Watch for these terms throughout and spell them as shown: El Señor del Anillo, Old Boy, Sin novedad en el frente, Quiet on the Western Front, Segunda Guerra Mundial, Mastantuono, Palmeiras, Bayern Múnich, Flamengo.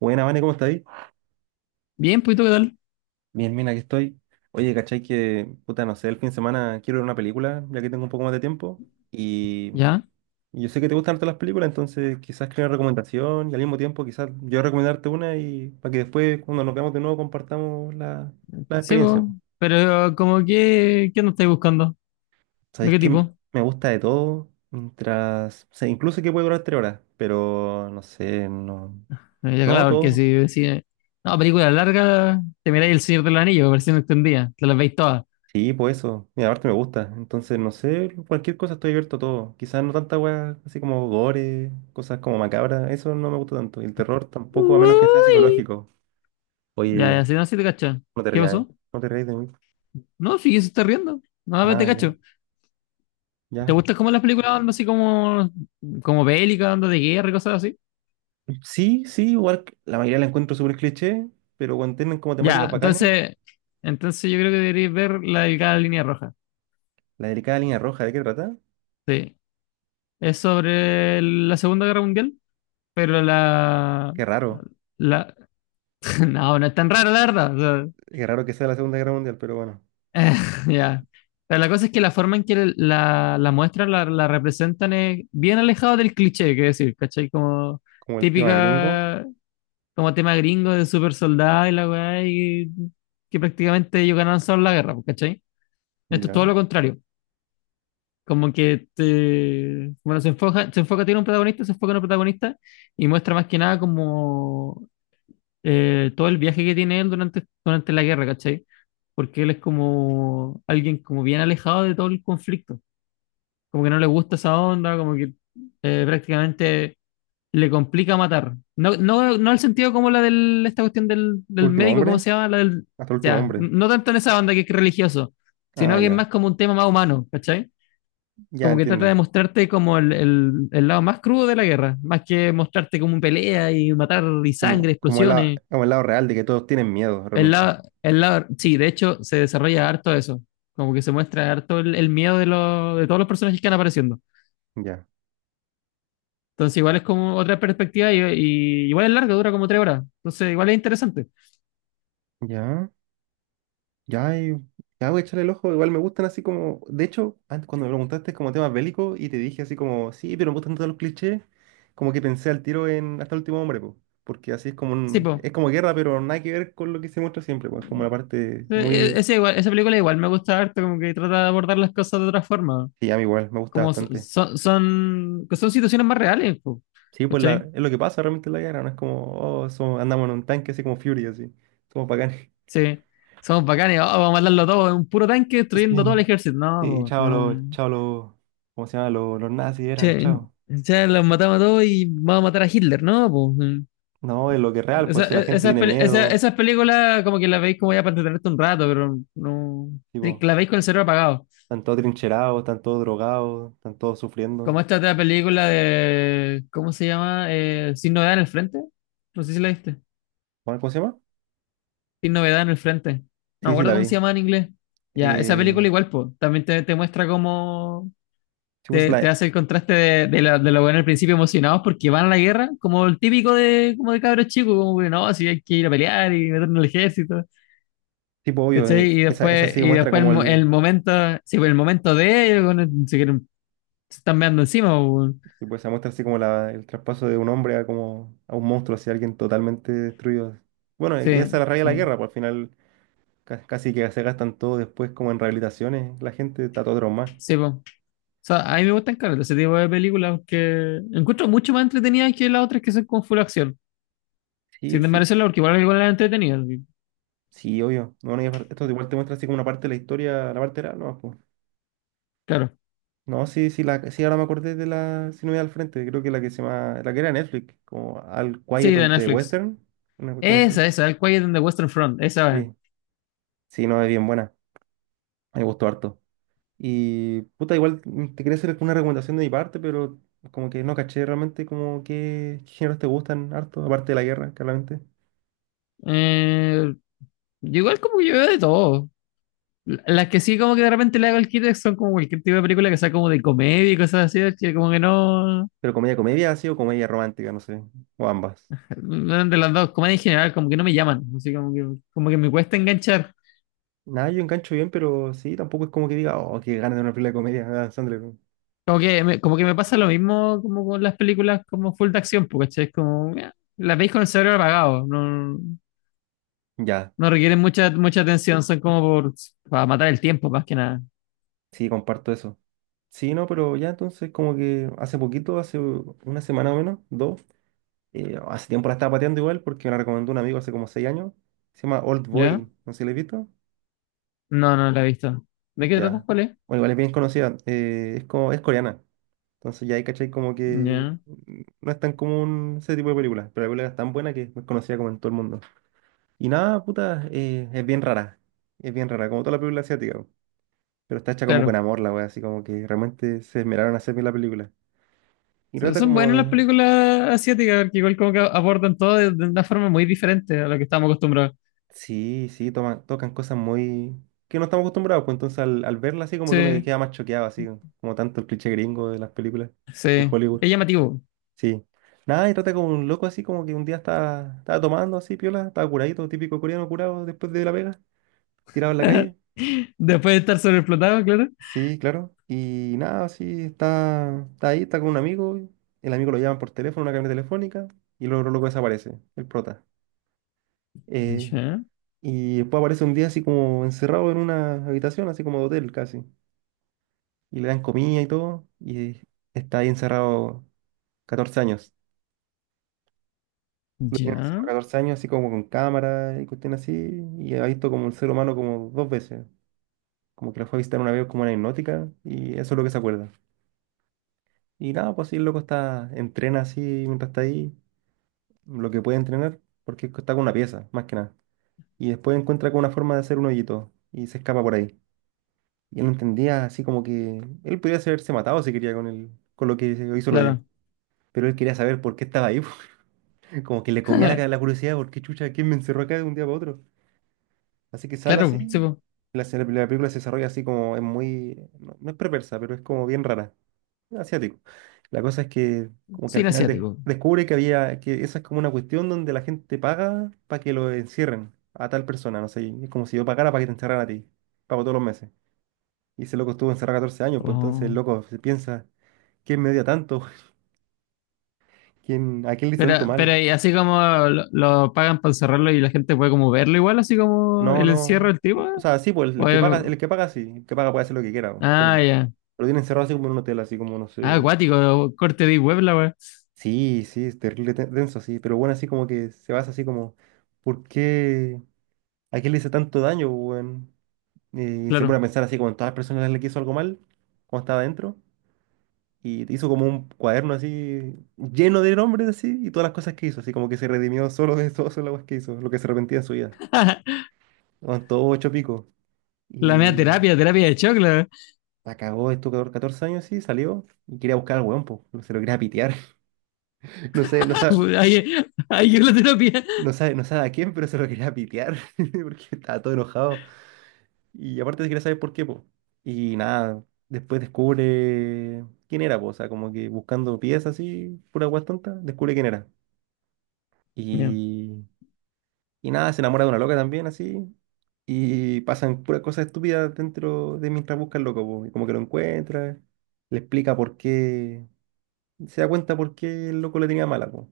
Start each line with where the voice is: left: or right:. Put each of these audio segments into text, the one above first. right: Buena, Vane, ¿cómo estáis?
left: Bien, pues, ¿y tú qué tal?
right: Bien, bien, aquí estoy. Oye, ¿cachai que, puta, no sé, el fin de semana quiero ver una película, ya que tengo un poco más de tiempo? Y
left: Ya.
right: y yo sé que te gustan harto las películas, entonces quizás creo una recomendación y al mismo tiempo quizás yo recomendarte una y para que después, cuando nos veamos de nuevo, compartamos la
left: Sí, pues.
right: experiencia, po.
left: Pero, como que, ¿qué no estáis buscando? ¿De
right: Sabéis
left: qué
right: que
left: tipo?
right: me gusta de todo, mientras, o sea, incluso que puede durar 3 horas, pero no sé, no,
left: Ya,
right: no,
left: claro, porque
right: todo.
left: si no, película larga, te miráis El Señor del Anillo, versión extendida, te las veis todas.
right: Sí, pues eso. Mira, aparte me gusta. Entonces, no sé, cualquier cosa estoy abierto a todo. Quizás no tanta weá, así como gore, cosas como macabras. Eso no me gusta tanto. Y el terror tampoco, a menos que sea
left: Uy.
right: psicológico.
left: Ya,
right: Oye,
left: ya, si no, si te cachas.
right: no te
left: ¿Qué
right: rías.
left: pasó?
right: No te rías de mí.
left: No, sí, se está riendo. No, pero te
right: Ah, ya,
left: cacho. ¿Te
right: ya.
left: gustan como las películas onda así como, como bélicas, onda de guerra y cosas así?
right: Sí, sí, igual la mayoría la encuentro súper cliché, pero cuando tienen como
left: Ya,
right: temáticas bacanes,
left: entonces yo creo que deberíais ver la delgada línea roja.
right: la delicada línea roja, ¿de qué trata?
left: Sí. Es sobre la Segunda Guerra Mundial. Pero
right: Qué raro.
left: la, no, no es tan raro, la verdad. O
right: Qué raro que sea la Segunda Guerra Mundial, pero bueno.
left: sea, ya. Pero la cosa es que la forma en que la muestra la representan es bien alejado del cliché, que decir, ¿cachai? Como
right: Como el tema gringo,
left: típica, como tema gringo de super soldado y la weá, y que prácticamente ellos ganaron solo la guerra, pues, ¿cachai? Esto es todo
right: ya.
left: lo contrario. Como que te, bueno, se enfoca en un protagonista y muestra más que nada como todo el viaje que tiene él durante la guerra, ¿cachai? Porque él es como alguien como bien alejado de todo el conflicto, como que no le gusta esa onda, como que prácticamente le complica matar. No, no, no el sentido como la de esta cuestión del
right: Último
left: médico, ¿cómo
right: hombre,
left: se llama? La del,
right: hasta el último
left: ya,
right: hombre.
left: no tanto en esa onda que es religioso,
right: Ah,
left: sino que es más
right: ya,
left: como un tema más humano, ¿cachai?
right: ya
left: Como que trata de
right: entiendo.
left: mostrarte como el lado más crudo de la guerra, más que mostrarte como un pelea y matar y sangre,
right: Como el,
left: explosiones.
right: como el lado real de que todos tienen miedo realmente.
left: Sí, de hecho se desarrolla harto eso, como que se muestra harto el miedo de, los de todos los personajes que van apareciendo.
right: Ya,
left: Entonces igual es como otra perspectiva y igual es larga, dura como tres horas. Entonces igual es interesante.
right: ya, ya, ya voy a echarle el ojo. Igual me gustan así como. De hecho, antes cuando me preguntaste como temas bélicos y te dije así como, sí, pero me gustan todos los clichés, como que pensé al tiro en Hasta el último hombre, po. Porque así es como
left: Sí, pues.
right: es como guerra, pero nada que ver con lo que se muestra siempre, pues. Como la parte muy.
left: Esa película igual me gusta harto, como que trata de abordar las cosas de otra forma.
right: Sí, a mí igual, me gusta
left: Como
right: bastante.
left: que son situaciones más reales, po,
right: Sí, pues la,
left: ¿cachai?
right: es lo que pasa realmente en la guerra, no es como, oh, andamos en un tanque así como Fury, así. Somos bacanes.
left: Sí. Somos bacanes, oh, vamos a matarlo todo, un puro tanque
right: Sí.
left: destruyendo todo el ejército. No,
right: Sí,
left: po, no.
right: chao los, ¿cómo se llama? Los nazis era,
left: Che,
right: chao.
left: ya los matamos a todos y vamos a matar a Hitler, ¿no?
right: No, es lo que es
left: Pues,
right: real, pues si la gente tiene miedos,
left: esas películas como que las veis como ya para entretenerte un rato, pero no...
right: tipo,
left: Las veis con el cerebro apagado.
right: están todos trincherados, están todos drogados, están todos sufriendo.
left: Como esta otra película de... ¿Cómo se llama? Sin novedad en el frente. No sé si la viste.
right: ¿Cómo se llama?
left: Sin novedad en el frente. No me
right: Sí, sí,
left: acuerdo
right: la
left: cómo
right: vi.
left: se llama en inglés. Ya, esa
right: Eh,
left: película igual, pues, también te muestra cómo,
right: sí, pues,
left: te
right: la,
left: hace el contraste de lo bueno al principio emocionados porque van a la guerra, como el típico de, como de cabros chicos, como que no, si hay que ir a pelear y meternos al ejército,
right: tipo, obvio,
left: ¿cachai?
right: esa, sí
left: Y
right: muestra
left: después
right: como el,
left: el momento, sí, pues el momento de ellos, bueno, se, quieren- se están meando encima, pues, bueno.
right: sí, pues, se muestra así como la, el traspaso de un hombre a como, a un monstruo, así, alguien totalmente destruido. Bueno, y
left: Sí,
right: esa es la raya de la
left: sí,
right: guerra, pues al final casi que se gastan todo después como en rehabilitaciones, la gente está todo traumada.
left: sí, pues. O sea, a mí me gustan claro, ese tipo de películas que encuentro mucho más entretenidas que las otras que son con full acción.
right: Sí,
left: Sin
right: sí.
left: desmerecerla, porque igual algunas las entretenidas, y-
right: Sí, obvio. No, no, y esto igual te muestra así como una parte de la historia, la parte era, no, pues.
left: claro.
right: No, sí, sí, la, sí, ahora me acordé de la, si no voy al frente, creo que la que se llama, la que era Netflix, como Al
left: Sí,
right: Quiet
left: de
right: on the
left: Netflix.
right: Western, una cuestión así.
left: El Quiet on the Western Front, esa,
right: Sí, sí, no, es bien buena, me gustó harto. Y, puta, igual te quería hacer una recomendación de mi parte, pero como que no caché realmente como qué géneros te gustan harto, aparte de la guerra, claramente.
left: Eh, yo igual como que yo veo de todo. L- las que sí como que de repente le hago el kit son como cualquier tipo de película que sea como de comedia y cosas así, que como que no...
right: Pero comedia, comedia, así o comedia romántica, no sé, o ambas.
left: No, de las dos, comedia en general, como que no me llaman. Así como que me cuesta enganchar.
right: Nada, yo engancho bien, pero sí, tampoco es como que diga, oh, qué ganas de una película de comedia, Adam Sandler.
left: Como que me pasa lo mismo como con las películas como full de acción, porque es como... las veis con el cerebro apagado. No,
right: Ya,
left: no requieren mucha atención, son como por, para matar el tiempo más que nada.
right: sí, comparto eso. Sí, no, pero ya entonces como que hace poquito, hace una semana o menos, dos, hace tiempo la estaba pateando igual porque me la recomendó un amigo hace como 6 años, se llama Old
left: ¿Ya?
right: Boy, no sé si la he visto.
left: No, no la he visto. ¿De qué tratas,
right: Ya,
left: cuál es?
right: bueno, igual es bien conocida, es, como, es coreana, entonces ya ahí cachai como que
left: Ya,
right: no es tan común ese tipo de películas, pero la película es tan buena que es conocida como en todo el mundo. Y nada, puta, es bien rara. Es bien rara, como toda la película asiática, po. Pero está hecha como con
left: claro.
right: amor la wea, así como que realmente se esmeraron a hacer bien la película. Y
left: Son
right: trata
left: son buenas las
right: como.
left: películas asiáticas, porque igual como que abordan todo de una forma muy diferente a lo que estamos acostumbrados.
right: Sí, sí, toman, tocan cosas muy. Que no estamos acostumbrados, pues entonces al verla así como que uno que
left: Sí,
right: queda más choqueado, así como tanto el cliché gringo de las películas de
left: sí.
right: Hollywood.
left: Es llamativo.
right: Sí. Nada, y trata como un loco así como que un día estaba tomando así, piola, estaba curadito, típico coreano curado después de la pega, tirado en la calle.
left: Después de estar sobreexplotado, claro.
right: Sí, claro. Y nada, sí, está, está ahí, está con un amigo. El amigo lo llama por teléfono, una cabina telefónica, y luego loco desaparece, el prota. Eh,
left: Ya,
right: y después aparece un día así como encerrado en una habitación, así como de hotel casi. Y le dan comida y todo, y está ahí encerrado 14 años. Lo tienen
left: ya.
right: encerrado 14 años, así como con cámara y cuestiones así, y ha visto como el ser humano como 2 veces. Como que lo fue a visitar una vez como una hipnótica, y eso es lo que se acuerda. Y nada, pues sí, el loco está, entrena así mientras está ahí, lo que puede entrenar, porque está con una pieza, más que nada. Y después encuentra con una forma de hacer un hoyito y se escapa por ahí. Y él no entendía así como que él podía haberse matado si quería con el, con lo que hizo el hoyo.
left: Claro.
right: Pero él quería saber por qué estaba ahí, po. Como que le comía la curiosidad, por qué chucha, quién me encerró acá de un día para otro. Así que sale
left: Claro, sí,
right: así,
left: po.
right: la película se desarrolla así como es muy, no, no es perversa, pero es como bien rara. Asiático. La cosa es que como que al
left: Cine
right: final
left: asiático.
right: descubre que había, que esa es como una cuestión donde la gente paga para que lo encierren a tal persona, no sé, y es como si yo pagara para que te encerraran a ti, pago todos los meses. Y ese loco estuvo encerrado 14 años, pues entonces el
left: Oh.
right: loco se piensa, ¿quién me odia tanto? ¿Quién, a quién le hice tanto
left: Pero
right: mal?
left: y así como lo pagan para encerrarlo y la gente puede como verlo igual, así como
right: No,
left: el encierro
right: no.
left: del tipo.
right: O sea, sí, pues el
left: ¿O
right: que
left: es-
right: paga, el que paga sí, el que paga puede hacer lo que quiera po, con
left: ah,
right: él.
left: ya.
right: Lo tiene encerrado así como en un hotel, así como, no sé,
left: Ah, acuático, corte de web la wea.
right: Sí, sí, es terrible, denso, sí, pero bueno, así como que se basa así como, ¿por qué? ¿A qué le hice tanto daño, pues, weón? Y se pone a
left: Claro.
right: pensar así como en todas las personas a las que hizo algo mal, cuando estaba adentro, y hizo como un cuaderno así lleno de nombres así y todas las cosas que hizo, así como que se redimió solo de todo solo las cosas que hizo, lo que se arrepentía de su vida. Aguantó ocho picos
left: La media
right: y
left: terapia, terapia de choc, la
right: la cagó, estuvo 14 años así, salió y quería buscar al weón, po, se lo quería pitear. No sé, no sabe,
left: ahí, ahí llegó la terapia.
right: no sabe, no sabe a quién, pero se lo quería pitear porque estaba todo enojado. Y aparte se quería saber por qué, po. Y nada, después descubre quién era, po. O sea, como que buscando piezas así, pura guas tonta, descubre quién era.
left: Ya,
right: Y, y nada, se enamora de una loca también, así. Y pasan puras cosas estúpidas dentro de mientras busca el loco, po. Y como que lo encuentra, le explica por qué, se da cuenta por qué el loco le tenía mala, po.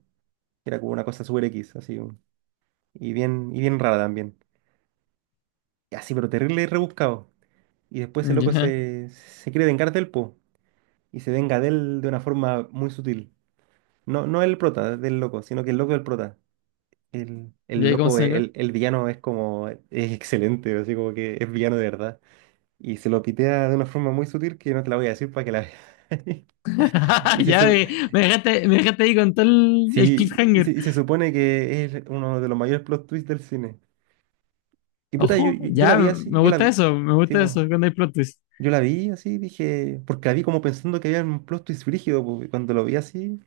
right: Era como una cosa super X, así. Y bien rara también. Y así, pero terrible y rebuscado. Y después el loco
left: ya,
right: se quiere vengar del po y se venga de él de una forma muy sutil. No, no el prota del loco, sino que el loco del prota. El,
left: ya, ¿Cómo
right: loco,
left: se venga?
right: el villano es como, es excelente, así como que es villano de verdad. Y se lo pitea de una forma muy sutil que no te la voy a decir para que la veas. Y se,
left: Ya,
right: su-
left: me dejaste ahí con todo el
right: sí, y se,
left: cliffhanger.
right: y se supone que es uno de los mayores plot twists del cine. Y puta, yo,
left: Ojo,
right: yo, yo la
left: ya,
right: vi así, yo la vi.
left: me
right: Sí,
left: gusta
right: pues.
left: eso cuando hay plot twist.
right: Yo la vi así, dije, porque la vi como pensando que había un plot twist brígido, pues, y cuando lo vi así,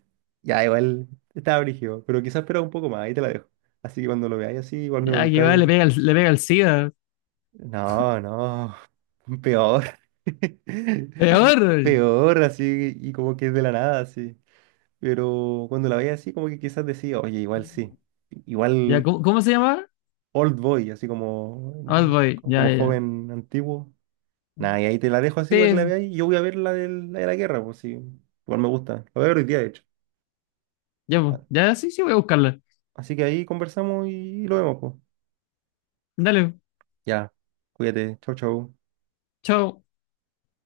right: ya igual estaba brígido, pero quizás esperaba un poco más, ahí te la dejo. Así que cuando lo veáis así, igual me
left: Ya, que va, le
right: contáis,
left: pega, le pega el SIDA.
right: no, no, peor,
left: Peor.
right: peor, así, y como que es de la nada, así. Pero cuando la veía así, como que quizás decía, oye, igual sí,
left: Ya,
right: igual
left: ¿cómo se llama?
right: Old Boy, así como,
left: Old Boy, ya,
right: como
left: ya, ya.
right: joven antiguo. Nada, y ahí te la dejo así para que la
left: Sí,
right: veáis. Yo voy a ver la la de la guerra, pues sí. Igual me gusta. La voy a ver hoy día, de hecho.
left: ya, pues,
right: Vale.
left: ya, sí, sí, voy a buscarla.
right: Así que ahí conversamos y lo vemos, pues.
left: Dale,
right: Ya. Cuídate. Chau, chau.
left: chao.